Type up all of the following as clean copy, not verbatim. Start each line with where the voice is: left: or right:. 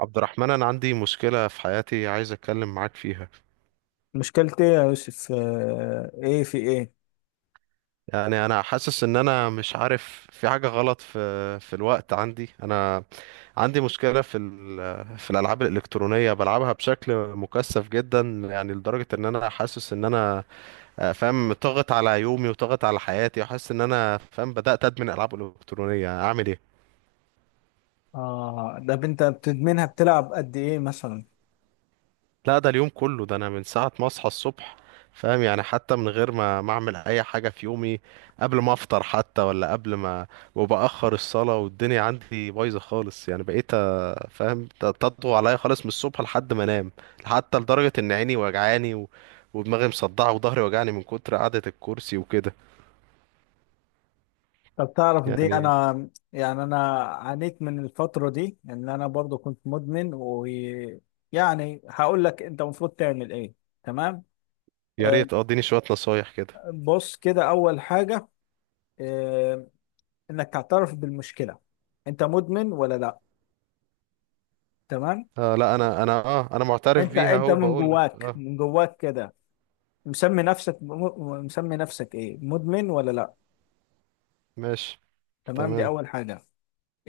right: عبد الرحمن، أنا عندي مشكلة في حياتي عايز أتكلم معاك فيها.
left: مشكلتي يا يوسف، ايه؟ في ايه؟
right: أنا حاسس إن أنا مش عارف، في حاجة غلط في الوقت عندي. أنا عندي مشكلة في الألعاب الإلكترونية، بلعبها بشكل مكثف جدا، يعني لدرجة إن أنا حاسس إن أنا فاهم، طاغت على يومي وطاغت على حياتي، وحاسس إن أنا فاهم بدأت أدمن ألعاب إلكترونية. أعمل إيه؟
left: اه ده انت بتدمنها، بتلعب قد ايه مثلا؟
right: لا، ده اليوم كله. ده انا من ساعة ما اصحى الصبح، فاهم، يعني حتى من غير ما اعمل اي حاجة في يومي، قبل ما افطر حتى، ولا قبل ما وبأخر الصلاة. والدنيا عندي بايظة خالص، يعني بقيت فاهم، تطغو عليا خالص من الصبح لحد ما انام. حتى لدرجة ان عيني وجعاني ودماغي مصدعة وظهري وجعني من كتر قعدة الكرسي وكده
left: طب تعرف دي؟
right: يعني.
left: انا يعني انا عانيت من الفترة دي ان انا برضو كنت مدمن، ويعني هقول لك انت المفروض تعمل ايه. تمام.
right: يا
left: آه،
right: ريت اه اديني شوية نصايح كده.
left: بص، كده اول حاجة، آه، انك تعترف بالمشكلة. انت مدمن ولا لا؟ تمام.
right: آه، لا انا معترف
left: انت
right: بيها،
left: انت
right: اهو
left: من
right: بقول لك
left: جواك
right: اه.
left: من جواك كده، مسمي نفسك ايه، مدمن ولا لا؟
right: ماشي.
left: تمام، دي
right: تمام.
left: أول حاجة.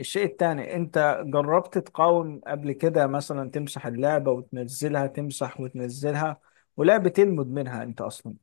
left: الشيء التاني، أنت جربت تقاوم قبل كده؟ مثلا تمسح اللعبة وتنزلها، تمسح وتنزلها، ولا بتلمد منها أنت أصلا؟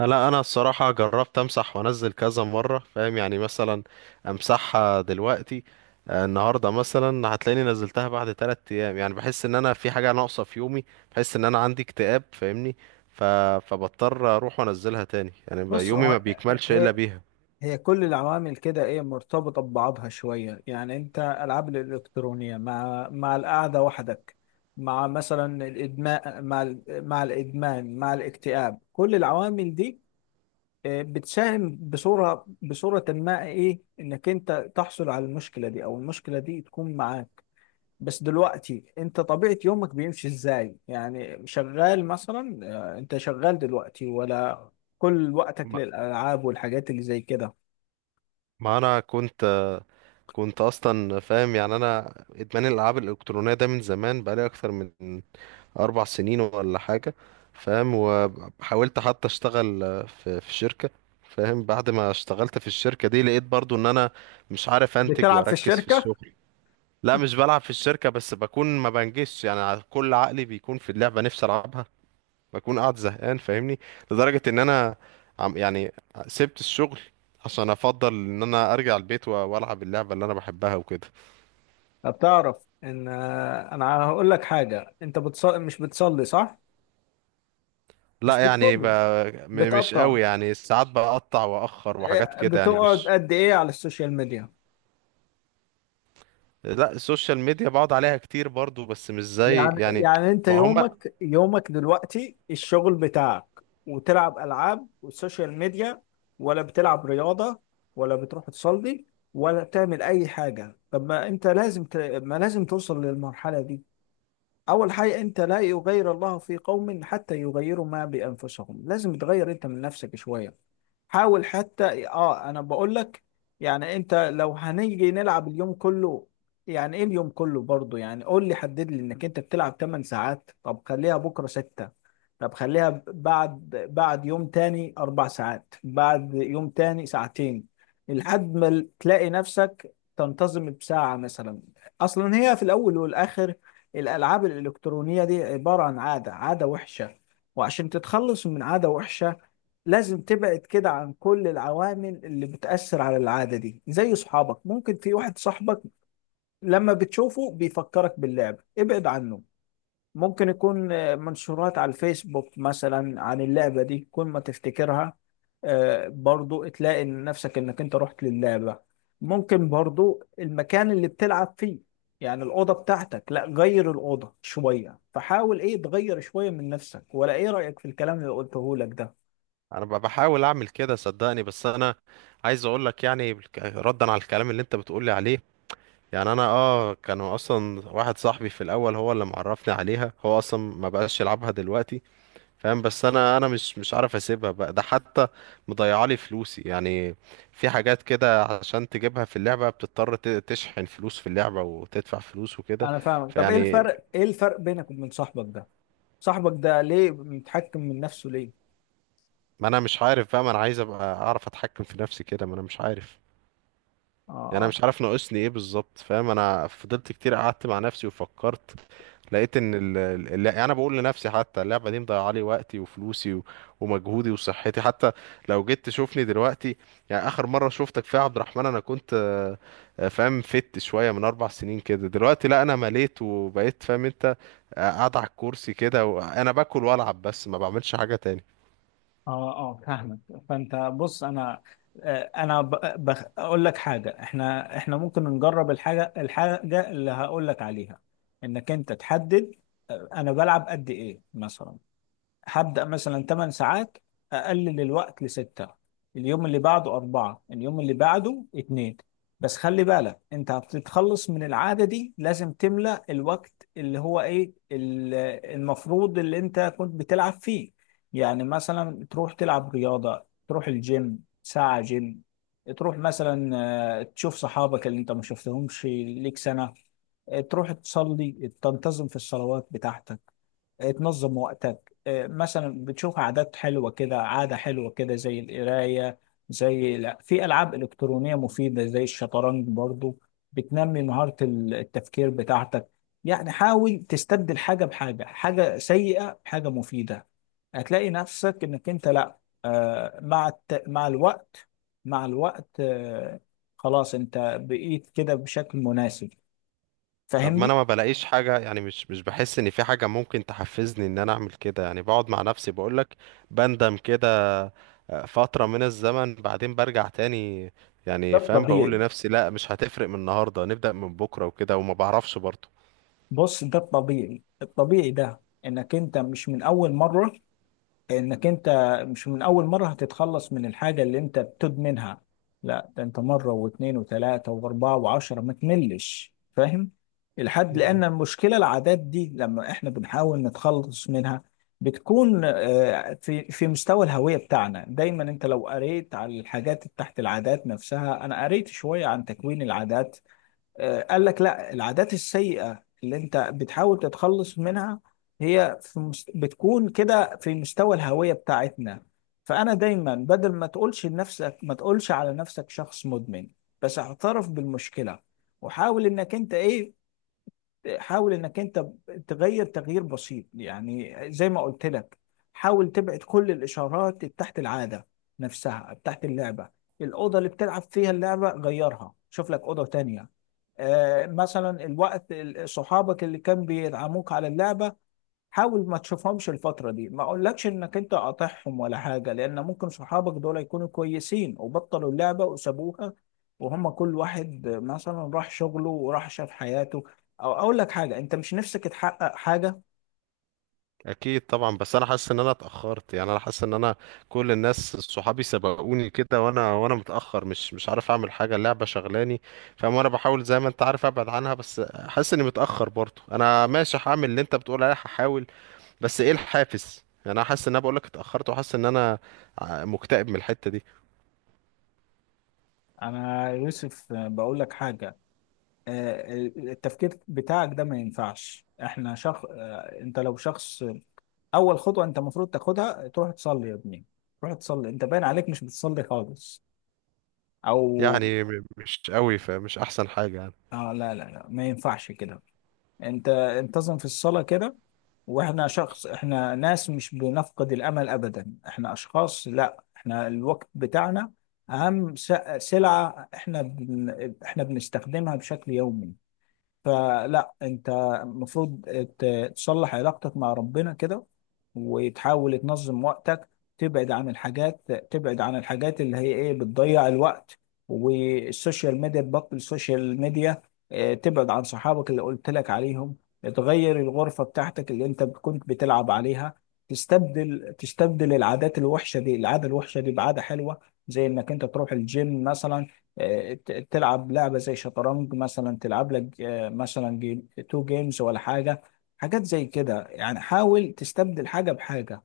right: لا، انا الصراحه جربت امسح وانزل كذا مره، فاهم، يعني مثلا امسحها دلوقتي، آه، النهارده مثلا هتلاقيني نزلتها بعد 3 ايام. يعني بحس ان انا في حاجه ناقصه في يومي، بحس ان انا عندي اكتئاب، فاهمني؟ ف... فبضطر اروح وانزلها تاني، يعني
left: بص،
right: يومي ما بيكملش الا
left: هي
right: بيها.
left: هي كل العوامل كده إيه، مرتبطة ببعضها شوية. يعني أنت ألعاب الإلكترونية مع القعدة وحدك، مع مثلا الإدمان، مع الإدمان، مع الاكتئاب، كل العوامل دي بتساهم بصورة ما ايه انك انت تحصل على المشكلة دي، او المشكلة دي تكون معاك. بس دلوقتي انت طبيعة يومك بيمشي ازاي؟ يعني شغال مثلا؟ انت شغال دلوقتي ولا كل وقتك
right: ما
left: للألعاب والحاجات اللي زي كده؟
right: ما انا كنت كنت اصلا، فاهم، يعني انا ادمان الالعاب الالكترونيه ده من زمان، بقالي اكتر من 4 سنين ولا حاجة، فاهم. وحاولت حتى أشتغل في شركة، فاهم. بعد ما اشتغلت في الشركة دي لقيت برضو إن أنا مش عارف أنتج
left: بتلعب في
right: وأركز في
left: الشركة؟
right: الشغل. لا، مش بلعب في الشركة، بس بكون ما بنجزش، يعني كل عقلي بيكون في اللعبة، نفسي ألعبها، بكون قاعد زهقان، فاهمني؟ لدرجة إن أنا يعني سبت الشغل عشان أفضل إن أنا أرجع البيت وألعب اللعبة اللي أنا بحبها وكده.
left: بتعرف ان انا هقول لك حاجة، انت مش بتصلي صح؟ مش
right: لا يعني ب...
left: بتصلي؟
right: م- مش
left: بتقطع؟
right: قوي، يعني ساعات بقطع واخر وحاجات كده، يعني
left: بتقعد
right: مش.
left: قد ايه على السوشيال ميديا؟
right: لا، السوشيال ميديا بقعد عليها كتير برضو، بس مش زي
left: يعني
right: يعني.
left: يعني انت
right: ما هم.
left: يومك دلوقتي الشغل بتاعك، وتلعب العاب والسوشيال ميديا، ولا بتلعب رياضة، ولا بتروح تصلي، ولا تعمل اي حاجة؟ طب ما انت لازم ما لازم توصل للمرحلة دي. اول حاجة، انت لا يغير الله في قوم حتى يغيروا ما بانفسهم، لازم تغير انت من نفسك شوية. حاول حتى، انا بقول لك. يعني انت لو هنيجي نلعب اليوم كله، يعني ايه اليوم كله برضو؟ يعني قول لي، حدد لي انك انت بتلعب 8 ساعات، طب خليها بكره 6، طب خليها بعد يوم تاني 4 ساعات، بعد يوم تاني ساعتين، لحد ما تلاقي نفسك تنتظم بساعة مثلا. اصلا هي في الاول والاخر الالعاب الالكترونية دي عبارة عن عادة وحشة، وعشان تتخلص من عادة وحشة لازم تبعد كده عن كل العوامل اللي بتأثر على العادة دي. زي صحابك، ممكن في واحد صاحبك لما بتشوفه بيفكرك باللعبة، ابعد عنه. ممكن يكون منشورات على الفيسبوك مثلا عن اللعبة دي، كل ما تفتكرها برضو تلاقي إن نفسك انك انت رحت للعبة. ممكن برضو المكان اللي بتلعب فيه، يعني الأوضة بتاعتك، لا غير الأوضة شوية. فحاول ايه تغير شوية من نفسك. ولا ايه رأيك في الكلام اللي قلته لك ده؟
right: انا بحاول اعمل كده صدقني، بس انا عايز اقول لك يعني ردا على الكلام اللي انت بتقولي عليه. يعني انا اه كانوا اصلا، واحد صاحبي في الاول هو اللي معرفني عليها، هو اصلا ما بقاش يلعبها دلوقتي، فاهم. بس انا، انا مش عارف اسيبها بقى. ده حتى مضيعه لي فلوسي يعني، في حاجات كده عشان تجيبها في اللعبة بتضطر تشحن فلوس في اللعبة وتدفع فلوس وكده.
left: انا فاهمك. طب ايه
right: فيعني
left: الفرق، بينك وبين صاحبك ده؟ صاحبك ده ليه متحكم من نفسه، ليه؟
right: ما انا مش عارف بقى، ما انا عايز ابقى اعرف اتحكم في نفسي كده، ما انا مش عارف. يعني انا
left: اه،
right: مش عارف ناقصني ايه بالظبط، فاهم. انا فضلت كتير قعدت مع نفسي وفكرت، لقيت ان يعني انا بقول لنفسي حتى اللعبه دي مضيعه لي وقتي وفلوسي ومجهودي وصحتي حتى. لو جيت تشوفني دلوقتي، يعني اخر مره شفتك فيها يا عبد الرحمن انا كنت فاهم، فت شويه من اربع سنين كده. دلوقتي لا، انا مليت وبقيت، فاهم انت، قاعد على الكرسي كده وانا باكل والعب، بس ما بعملش حاجه تاني.
left: اه، اه، فاهمك. فانت بص، انا اقول لك حاجه، احنا ممكن نجرب الحاجه اللي هقول لك عليها. انك انت تحدد انا بلعب قد ايه مثلا. هبدأ مثلا 8 ساعات، أقلل الوقت ل6، اليوم اللي بعده 4، اليوم اللي بعده 2. بس خلي بالك أنت هتتخلص من العادة دي، لازم تملأ الوقت اللي هو إيه، المفروض اللي أنت كنت بتلعب فيه. يعني مثلا تروح تلعب رياضة، تروح الجيم ساعة جيم. تروح مثلا تشوف صحابك اللي أنت ما شفتهمش ليك سنة. تروح تصلي، تنتظم في الصلوات بتاعتك، تنظم وقتك، مثلا بتشوف عادات حلوة كده. عادة حلوة كده زي القراية، زي لا في ألعاب إلكترونية مفيدة زي الشطرنج برضو، بتنمي مهارة التفكير بتاعتك. يعني حاول تستبدل حاجة بحاجة، حاجة سيئة بحاجة مفيدة. هتلاقي نفسك إنك أنت، لا مع الوقت، مع الوقت خلاص أنت بقيت كده بشكل مناسب.
right: طب ما انا
left: فاهمني؟
right: ما بلاقيش حاجة، يعني مش بحس ان في حاجة ممكن تحفزني ان انا اعمل كده. يعني بقعد مع نفسي بقولك بندم كده فترة من الزمن، بعدين برجع تاني،
left: ده
right: يعني فاهم، بقول
left: طبيعي.
right: لنفسي لا مش هتفرق، من النهاردة نبدأ، من بكرة وكده، وما بعرفش برضه.
left: بص، ده الطبيعي، ده انك انت مش من اول مرة هتتخلص من الحاجة اللي انت بتدمنها. لا ده انت مرة واثنين وثلاثة واربعة وعشرة ما تملش، فاهم الحد؟ لان المشكلة العادات دي لما احنا بنحاول نتخلص منها بتكون في مستوى الهوية بتاعنا دايما. انت لو قريت على الحاجات تحت العادات نفسها، انا قريت شوية عن تكوين العادات. قال لك لا، العادات السيئة اللي انت بتحاول تتخلص منها بتكون كده في مستوى الهوية بتاعتنا. فأنا دايما بدل ما تقولش على نفسك شخص مدمن، بس اعترف بالمشكلة. وحاول انك انت تغير تغيير بسيط. يعني زي ما قلت لك، حاول تبعد كل الاشارات بتاعت العاده نفسها، بتاعت اللعبه. الاوضه اللي بتلعب فيها اللعبه، غيرها، شوف لك اوضه تانية. مثلا الوقت، صحابك اللي كان بيدعموك على اللعبه، حاول ما تشوفهمش الفترة دي. ما اقولكش انك انت قاطعهم ولا حاجة، لان ممكن صحابك دول يكونوا كويسين وبطلوا اللعبة وسابوها، وهم كل واحد مثلا راح شغله وراح شاف حياته. او اقول لك حاجة، انت مش نفسك تحقق حاجة؟
right: اكيد طبعا، بس انا حاسس ان انا اتاخرت، يعني انا حاسس ان انا كل الناس صحابي سبقوني كده، وانا متاخر، مش عارف اعمل حاجه، اللعبه شغلاني، فاهم. وانا بحاول زي ما انت عارف ابعد عنها، بس حاسس اني متاخر برضه. انا ماشي هعمل اللي انت بتقول عليه، هحاول، بس ايه الحافز؟ يعني انا حاسس ان انا بقول لك اتاخرت، وحاسس ان انا مكتئب من الحته دي.
left: انا يوسف بقول لك حاجة، آه، التفكير بتاعك ده ما ينفعش. احنا شخص، انت لو شخص، اول خطوه انت المفروض تاخدها تروح تصلي يا ابني. تروح تصلي، انت باين عليك مش بتصلي خالص. او
right: يعني مش قوي، فمش احسن حاجه يعني.
left: اه لا، لا، لا، ما ينفعش كده. انت انتظم في الصلاة كده. واحنا شخص، احنا ناس مش بنفقد الامل ابدا. احنا اشخاص، لا احنا الوقت بتاعنا اهم سلعة، احنا بنستخدمها بشكل يومي. فلا انت المفروض تصلح علاقتك مع ربنا كده، وتحاول تنظم وقتك، تبعد عن الحاجات، اللي هي ايه بتضيع الوقت، والسوشيال ميديا، تبطل السوشيال ميديا. اه، تبعد عن صحابك اللي قلت لك عليهم. تغير الغرفة بتاعتك اللي انت كنت بتلعب عليها. تستبدل العادات الوحشة دي العادة الوحشة دي بعادة حلوة، زي انك انت تروح الجيم مثلا، تلعب لعبة زي شطرنج مثلا. تلعب لك مثلا جيم تو جيمز ولا حاجة، حاجات زي كده. يعني حاول تستبدل حاجة بحاجة.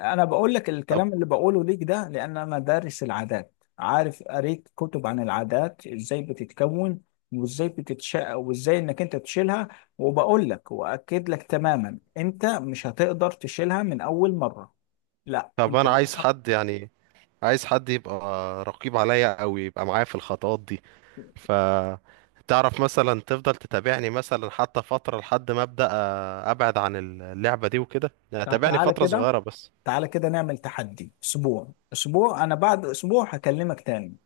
left: أنا بقول لك
right: طب
left: الكلام اللي بقوله ليك ده، لأن أنا دارس العادات، عارف، قريت كتب عن العادات إزاي بتتكون، وإزاي بتتشق، وإزاي إنك أنت تشيلها. وبقول لك وأكد لك تماما، أنت مش هتقدر تشيلها من أول مرة. لا
right: طب
left: أنت
right: انا عايز
left: بتحط.
right: حد يعني، عايز حد يبقى رقيب عليا، او يبقى معايا في الخطوات دي. ف تعرف مثلا تفضل تتابعني مثلا حتى فترة لحد ما أبدأ أبعد عن اللعبة دي وكده، يعني
left: طب
right: تابعني
left: تعالى
right: فترة
left: كده،
right: صغيرة بس.
left: نعمل تحدي اسبوع، اسبوع انا بعد اسبوع هكلمك تاني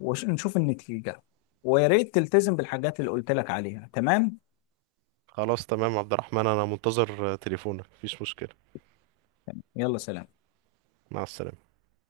left: ونشوف النتيجة. ويا ريت تلتزم بالحاجات اللي قلت لك عليها. تمام.
right: خلاص تمام يا عبد الرحمن، أنا منتظر تليفونك، مفيش مشكلة.
left: يلا، سلام.
right: مع السلامة.